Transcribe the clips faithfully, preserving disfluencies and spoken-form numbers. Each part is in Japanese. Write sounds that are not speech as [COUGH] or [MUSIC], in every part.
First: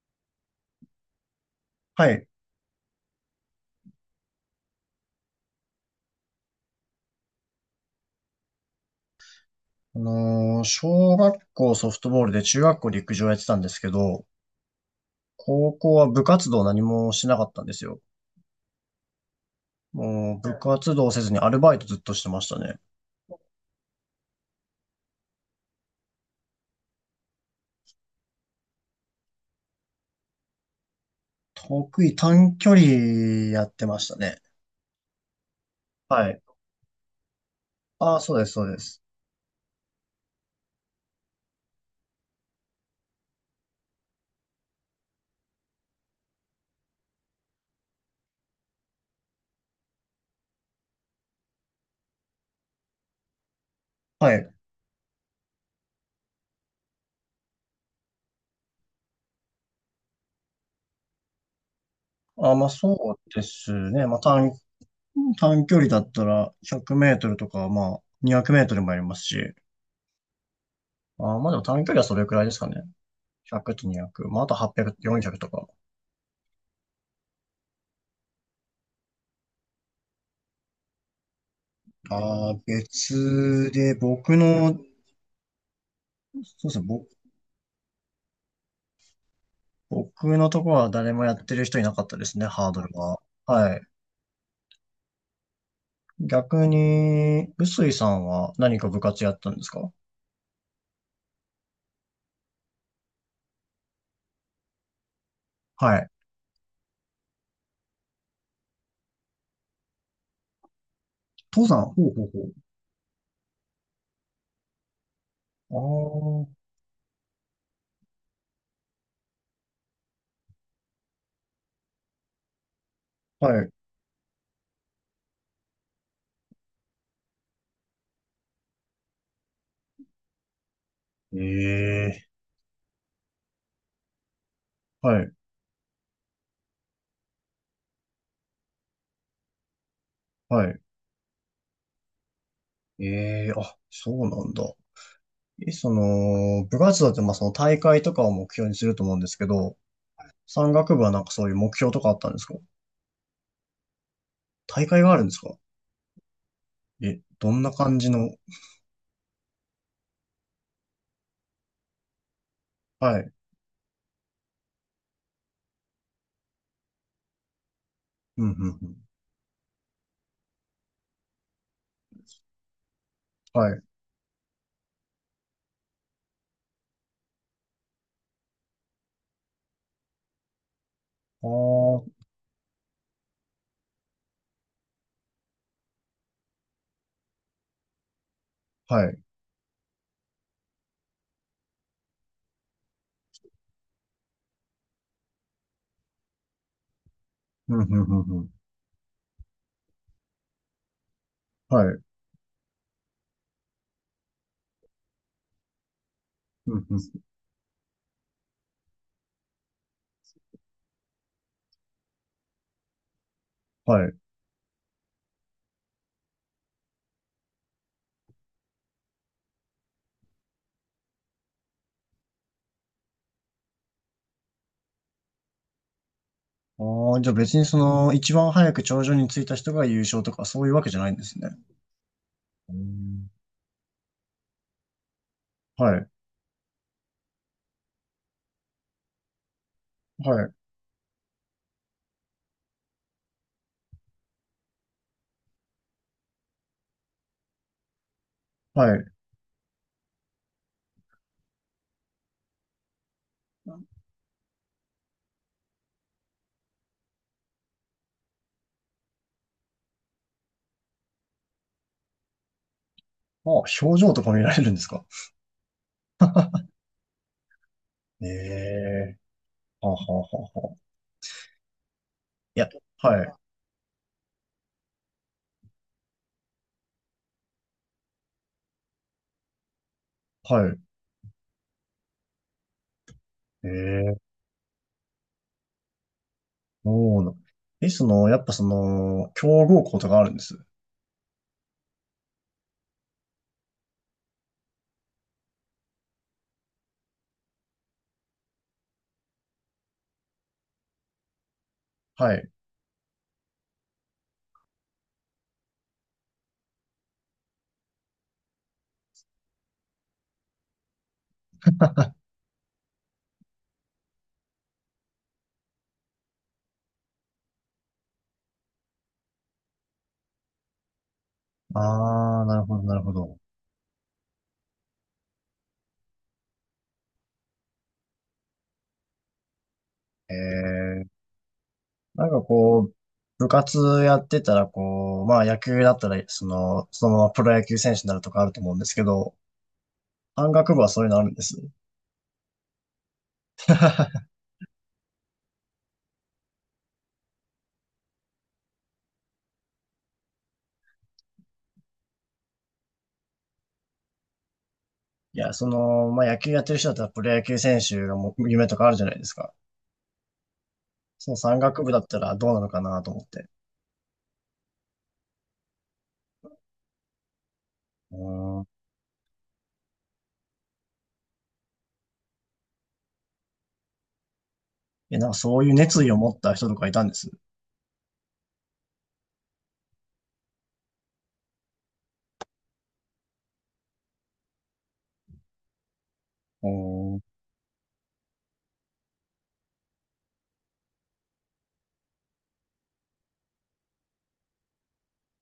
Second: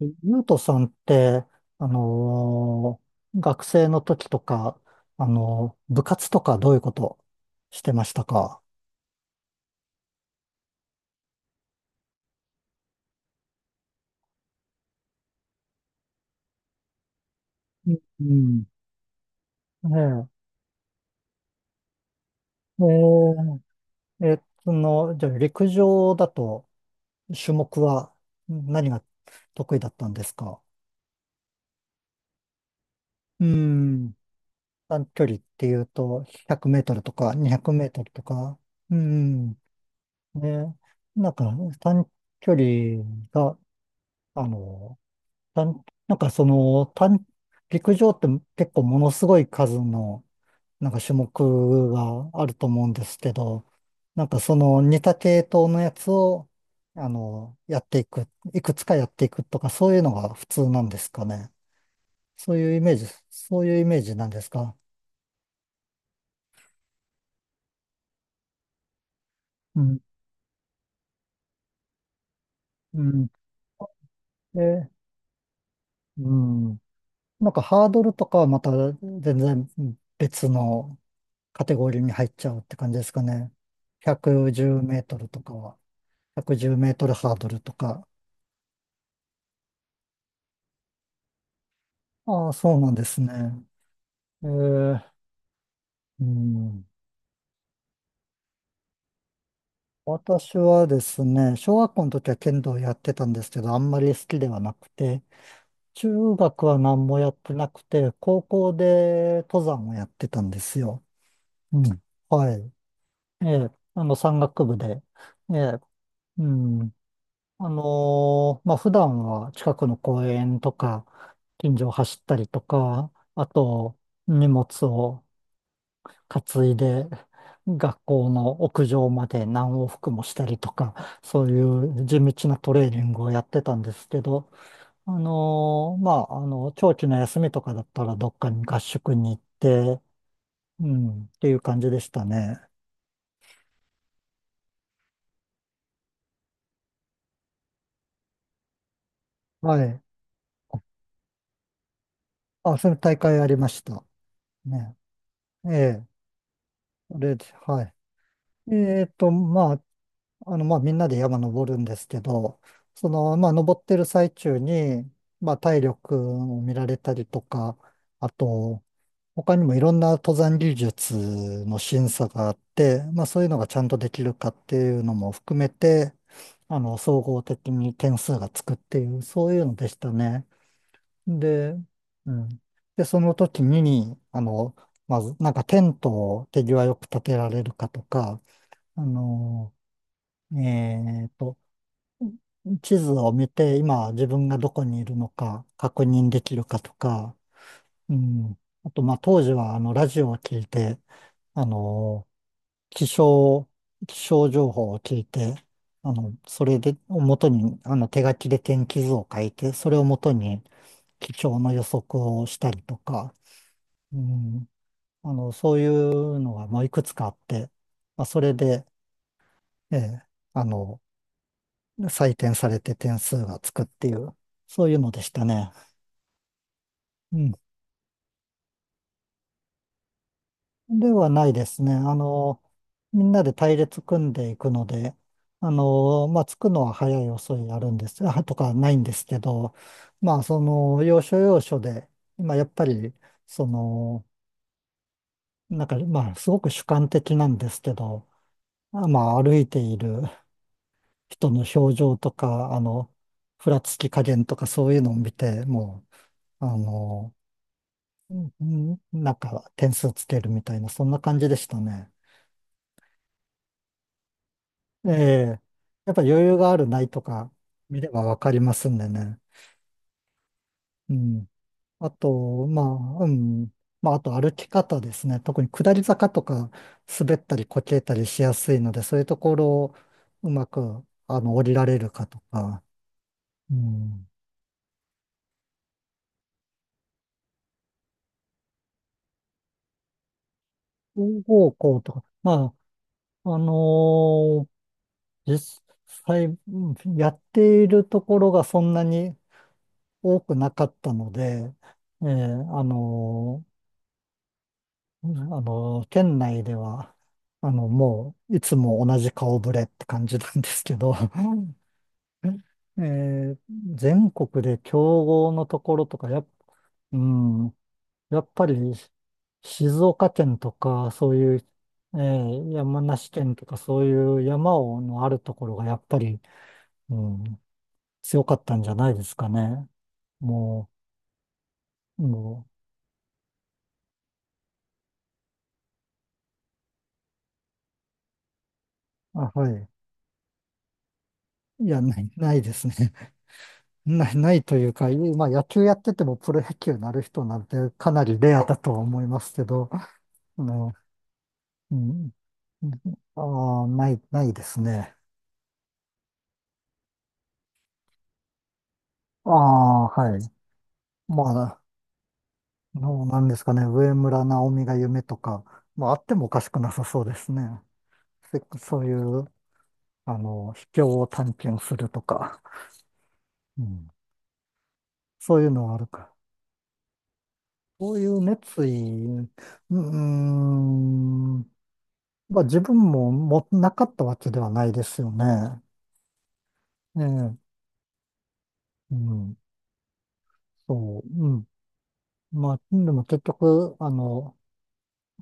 ゆうとさんって、あはい。のー学生の時とか、あのー部活とかどういうことしてましたか？あのー小学校ソフトボールで中学校陸上やってたんですけど、高校は部活動何もしなかったんですうよ。ん。ね。もう部活動せずにアルバイトずっとしてましたね。ええー。えーその、じゃあ陸上だと種目は何が得意だったんですか？得意短距う離やってましん。たね。短距離っていうと、はい。ひゃくメートルとかにひゃくメートルああ、とそうです、か？そうでうす。ん。ね、なんか短距離が、あのたんなんかその、単陸上って結構ものすごい数の、なんか種目があると思うんですけど、なんはかい。その似た系統のやつを、あの、やっていく、いくつかやっていくとか、そういうのが普通なんですかね？そあうまいあうイメージ、そうでそうすいうイメーね。ジまあなんです短、か？短距離だったらひゃくメートルとか、まあにひゃくメートルもやりますし。うん、あまあでも短距離はそれくらいですかね。うん。ひゃくとにひゃく。まああとえ、はっぴゃく、よんひゃくとか。うん。なんかハードルとかはまた全然別のカテゴリーに入っちあゃあ、うって感じですかね？別で、110僕メの、ーそトルとかは。う110メでーすね、トぼルハードルとか。僕のところは誰もやってる人いなかったですね、ああ、ハーそうドなんルですは。ね。はい。えー、う逆ん。に、臼井さんは何か部活やったんですか？私はですね、小学校の時は剣道やってたんですけど、あんまり好きではなくて、はい。中学は何もやってなくて、高校で登山をやってたんですよ。登う山、ん。ほうほはうい。ええ、あの、山岳部で。ええ、うほう。ん。あのーまあ、普段は近くの公園とか、近所を走ったりとか、あああ、はい。と、荷物を担いで学校の屋上まで何往復もしたりとか、えそういう地え、道なトレーニングをやってたんですけど、あはい、のーまあ、あの、長期の休みとかだったらどっかに合宿に行って、はい。うん、っていう感じでしたね。ええ、あ、そうなんだ。え、その、部活動って、まあ、その大会とかを目標にすると思うんですけはど、い。山岳部はなんかそういう目標とかあったんですか？あ、それ大会ありました。大ね。会があるんですか？ええ。そえ、れで、どんなはい。感じの、えっと、まあ、あの、まあ、みんなで山登るんですけど、そはい。の、まあ、登ってる最中に、まあ、体力を見られたりとか、あうんうんと、うん。他にもいろんな登山技術の審査があって、まあ、そういうのがはちゃい。んとできるかっていうのも含めて、あの、総合的に点数がつくっていう、そういうのでしたね。あで、あ、うん。で、その時に、あの、まず、なんかテントを手際よく立てられるかとか、あはい。の、えーと、地図を見て、今自分がどこにいるのか確認できるかとか、うんうんううんうん。ん。あと、まあ、当時は、あの、ラジオを聞いて、あはい。の、気象、気象情報を聞いて、あの、そうれんうで、をん。元に、あの、手書きで天気図を書いて、それを元に気象の予測をしたりとか、はい。うん。あの、そういうのが、まあ、いくつかあって、まあ、それで、ええ、あの、採点されて点数がつくっていう、そういうのでしたね。ああ、じゃあうん。別にその、一番早く頂上に着いた人が優勝とかそういうわけじゃなでいんではすなね。いですね。あの、うみんんなで隊列組んでいくので、あはい。の、まあ、着くのは早い遅いあるんです、あ、とかないんですけど、はまあ、い。その、要所要所で、まあやっぱり、その、なんか、まあ、すごく主観的なんですけど、はあい。まあ、歩いている人の表情とか、あの、ふらつあ、き加減とかそういうのを見て、もう、あの、うんなんか点数つけるみたいな、そんな感じでしたね。表情とか見られるんですか？ええ、やっぱ余裕があるないとか見ればえわかりますんでえね。ーはあはあはあはあ。うん。あいと、や、まはあ、うい。ん。まあ、あと歩き方ですね。特に下り坂とか滑ったりこけたりしやすいので、そういうところをうまはい。く、あの、降りられるかとか、ええうん。ーそうな。え、その、やっぱその、強豪校とかあるんです。方向とか、まあ、あのー実際、うんやっているところがそんなに多くなかったので、ええ、はい。あのーうんあの、店内では、あの、もう、いつも同じ顔ぶれって感じなんですけど、うん。 [LAUGHS] えー全国で競合のところとか、やっ、うん、やっぱり、静岡県とか、そういう、えああ、なるーほど、な山るほ梨ど。県とか、そういう山をのあるところが、やっぱり、うん、強かったんじゃないですかね。もええう、なんかもこう、部活やってたらこう、まあ野球だったら、その、そのままプロ野球選手になるとかあると思うんですけど、う、あ、はい。山岳部はそういうのあるんです。いや、ない、ないですね。ない、ないというか、いまあ、野球やっててもプロ野球になる人なんてかなりレアだとは思いますけど、ね、うん、ああ、ない、ないですね。いや、その、まあ野球やってる人だったらプロ野球選手がもう夢とかあるじゃないですあか。あ、はい。その山ま岳部だったらどうなのかあ、なと思っのなんて。ですかね、上村直美が夢とか、まあ、あってもおかしくなさそうですね。せうん。そういう、あの、秘境を探検するとか、うん、え、なんかそそうういういうのはあ熱る意を持か。った人とかいたんです。そういう熱意、うーん、まあ、自分ももなかったわけではないですよね。うん。うええ、うん、そう、うん。まあ、でも結局、あの、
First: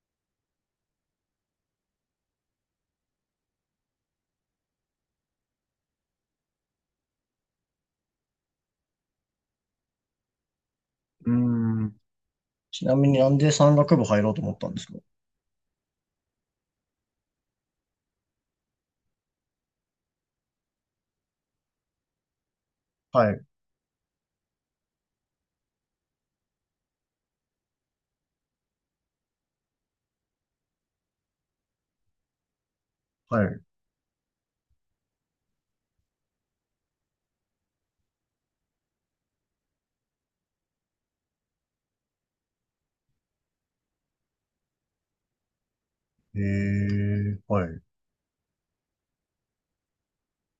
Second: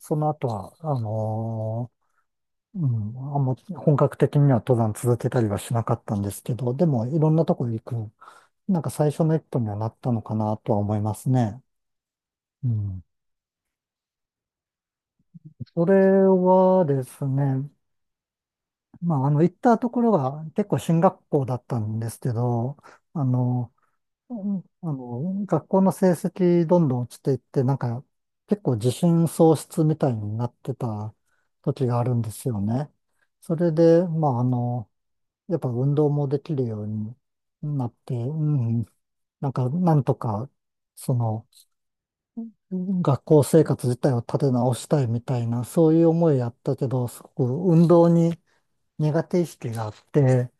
その後は、あのーうん、あんま本格的には登山続けたりはしなかったんですけど、でもいろんなとこ行く、なんか最初の一歩にはなったのかなとは思いますね。ん。うちなん。みになんで山岳部入ろうと思ったんですか？それはですね、まあ、あの、行ったところが結構進学校だったんですけど、あはい、の、うんあの、学校の成績どんどん落ちていって、なんか結構自信喪失みたいになってた時があるんですよね。はそい。れで、まああの、やっぱ運動もできるようになって、うん、なんかなんとか、その、学校生活自体を立て直したいみたいな、そういう思いえやったけど、すごー、くはい、運動に苦手意識があって、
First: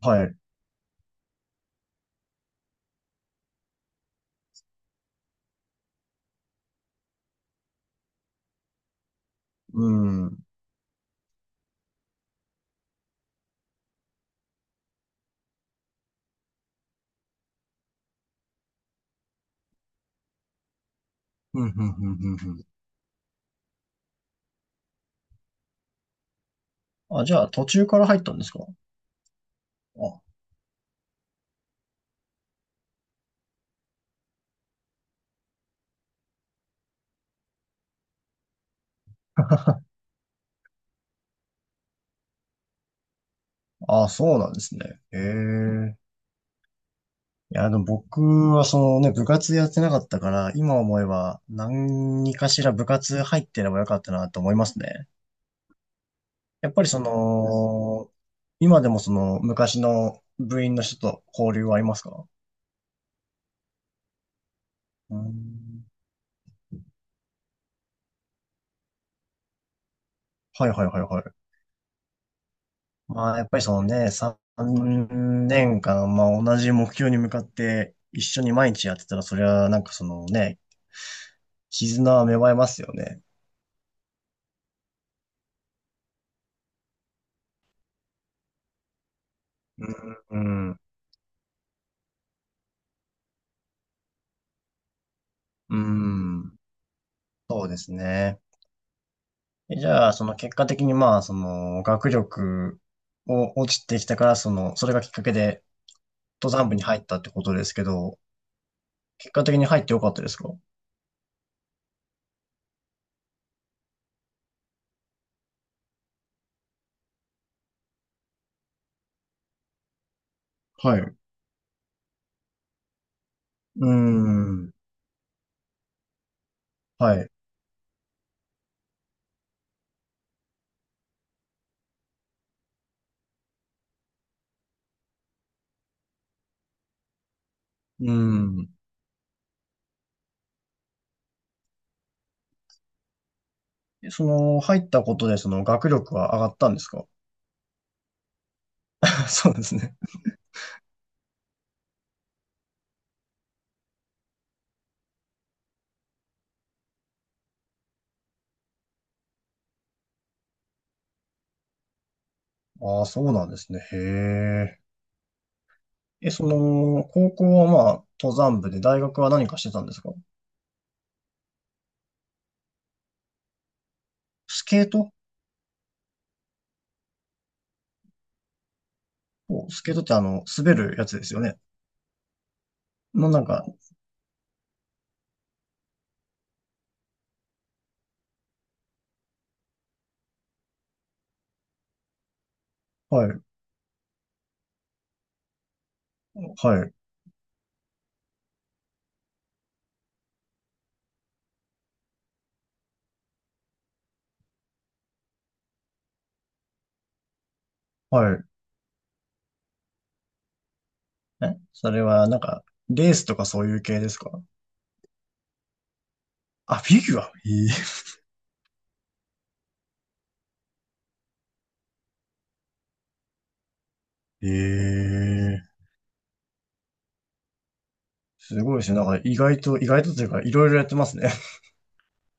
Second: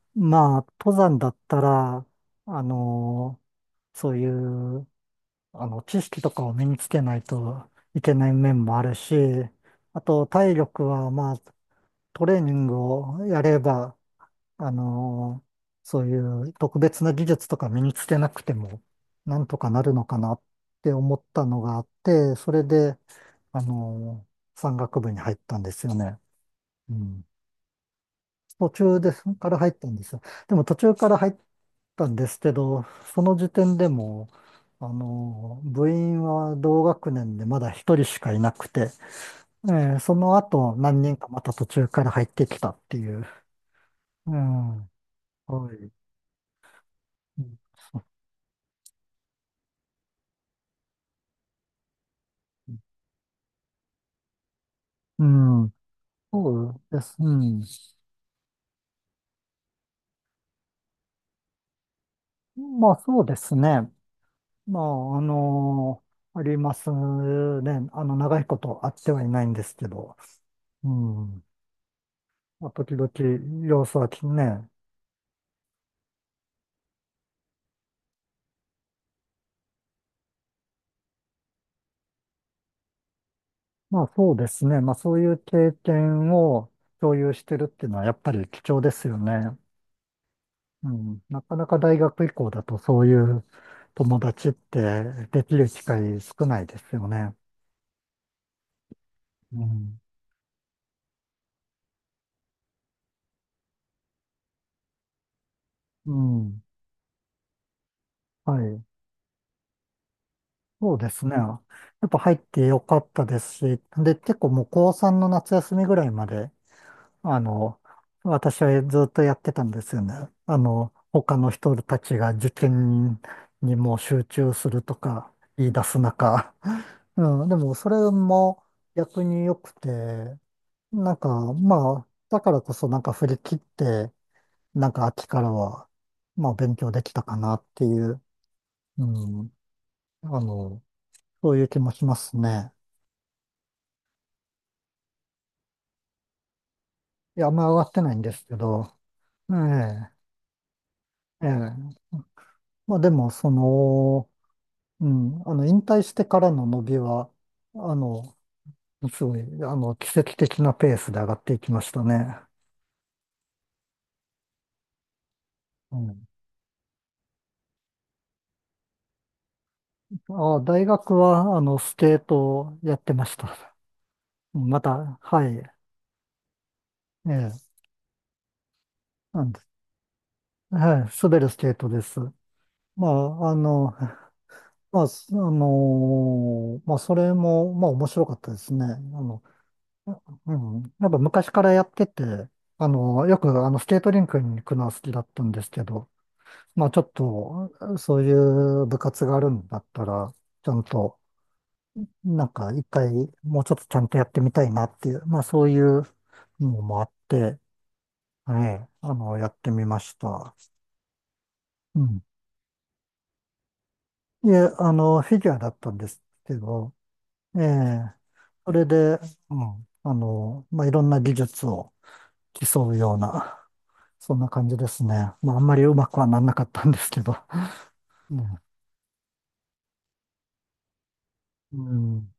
はい。まあ登山だったら、あの、そういう、あの、知識とかを身につけないといけない面もあるし、うあん。とうん、体力は、まあ、トレーニングをやれば、あの、そういう特別な技術とか身につけなくても、なんとかなるのかなって思ったのうがん、あうっん、うん、て、そうれんで、あの、山岳部に入ったんですよね。うあ、ん。じゃあ途中から入ったんですか？途中ですから入ったんですよ。でも途中から入ったんですけど、その時点でも、あの、部員は同学年でまだ一人しかいなくて、えーその後何人かまた途中から入ってきたっていう。あ、あ、うそうなんでん。すはね。い。へえ。ういん、や、でも僕はそのね、部活やってなかったから、今思えば何かしら部活入ってればよかったなと思いますね。うん、そやっうぱりそです。うん。の、今でもその昔の部員の人と交流はありますか？まあそうですね。まうあ、あん。のありますね。あの、長いこと会ってはいないんですけど。はいはいうはいはい。ん。まあ、時まあやっぱり々その様子はね、きね。さんねんかん、まあ同じ目標に向かって一緒に毎日やってたら、それはなんかそのね、絆は芽生えますよね。まあそうですね。まあそういう経験を共有してるっていうのはやっぱり貴重ですよね。うん、うん、うん。なかなか大学以降だとそういう友達ってできるう機会少んないですよね。そうですね。うえじん。ゃあ、その結果的にまあ、その学力を落ちてきたから、その、それがきっかけでう登ん。山部に入ったってことですけど、はい。結果的に入ってよかったですか？そうですね。やっぱ入ってよかったですし、で、結構もう高こうさんの夏休みぐらいまであの、私はずっとやってたんですよね。あの、はい。他の人たちが受験にうもう集中すん、るとか言い出す中。は [LAUGHS] い。うん、でもそれも逆に良くて、なんかまあ、だからこそなんか振り切って、なんか秋からは、まあ勉強できたかなっていうう、ん。うん、あの、そういう気もしますね。えその、入ったことで、その、学力は上がったんですか？ いや、あんま上がってないんですけど、[LAUGHS] そえうですね。え、ええ。まあでも、その、うん、あの、引退してからの伸びは、あの、すごい、あの、奇跡的なペースで上がっていきましたね。ああ、そうなんですね。へえ。うん。え、その、高校はまあ、登山部で、大学は何かしてたんですか？あ、大学は、あの、スケートをやってました。スまケート。た、はい。ええ、なんで、おスケートってあの、滑るやはい、つです滑よるスね。ケートです。まのなんあ、あか、の、まあ、すあのーまあ、それも、まあ、面白かったですね。あの、うん。やっぱ昔からやってて、あの、はよい、く、あの、スケートリンクに行くのは好きだったんですけど、はまあい、ちょっと、そういう部活があるんだったら、ちゃんと、なんか一回、もうちょっとちゃんとやってみたいなっていう、まあそういうのもあって、はい。はい、あの、やってみました。え、そうれん。はなんか、レースとかそういう系ですか？で、あの、フィギュアだったんですけあ、ど、フィギュアええ、それで、うん、あの、まあいろんな技術を競うような、そんなえ感じですえ。ね。まああんまりーうまくはなんなかったんですけど。[LAUGHS] うすん。ごいですね。なんか意外と、意外とというか、いろいろやってますね。うん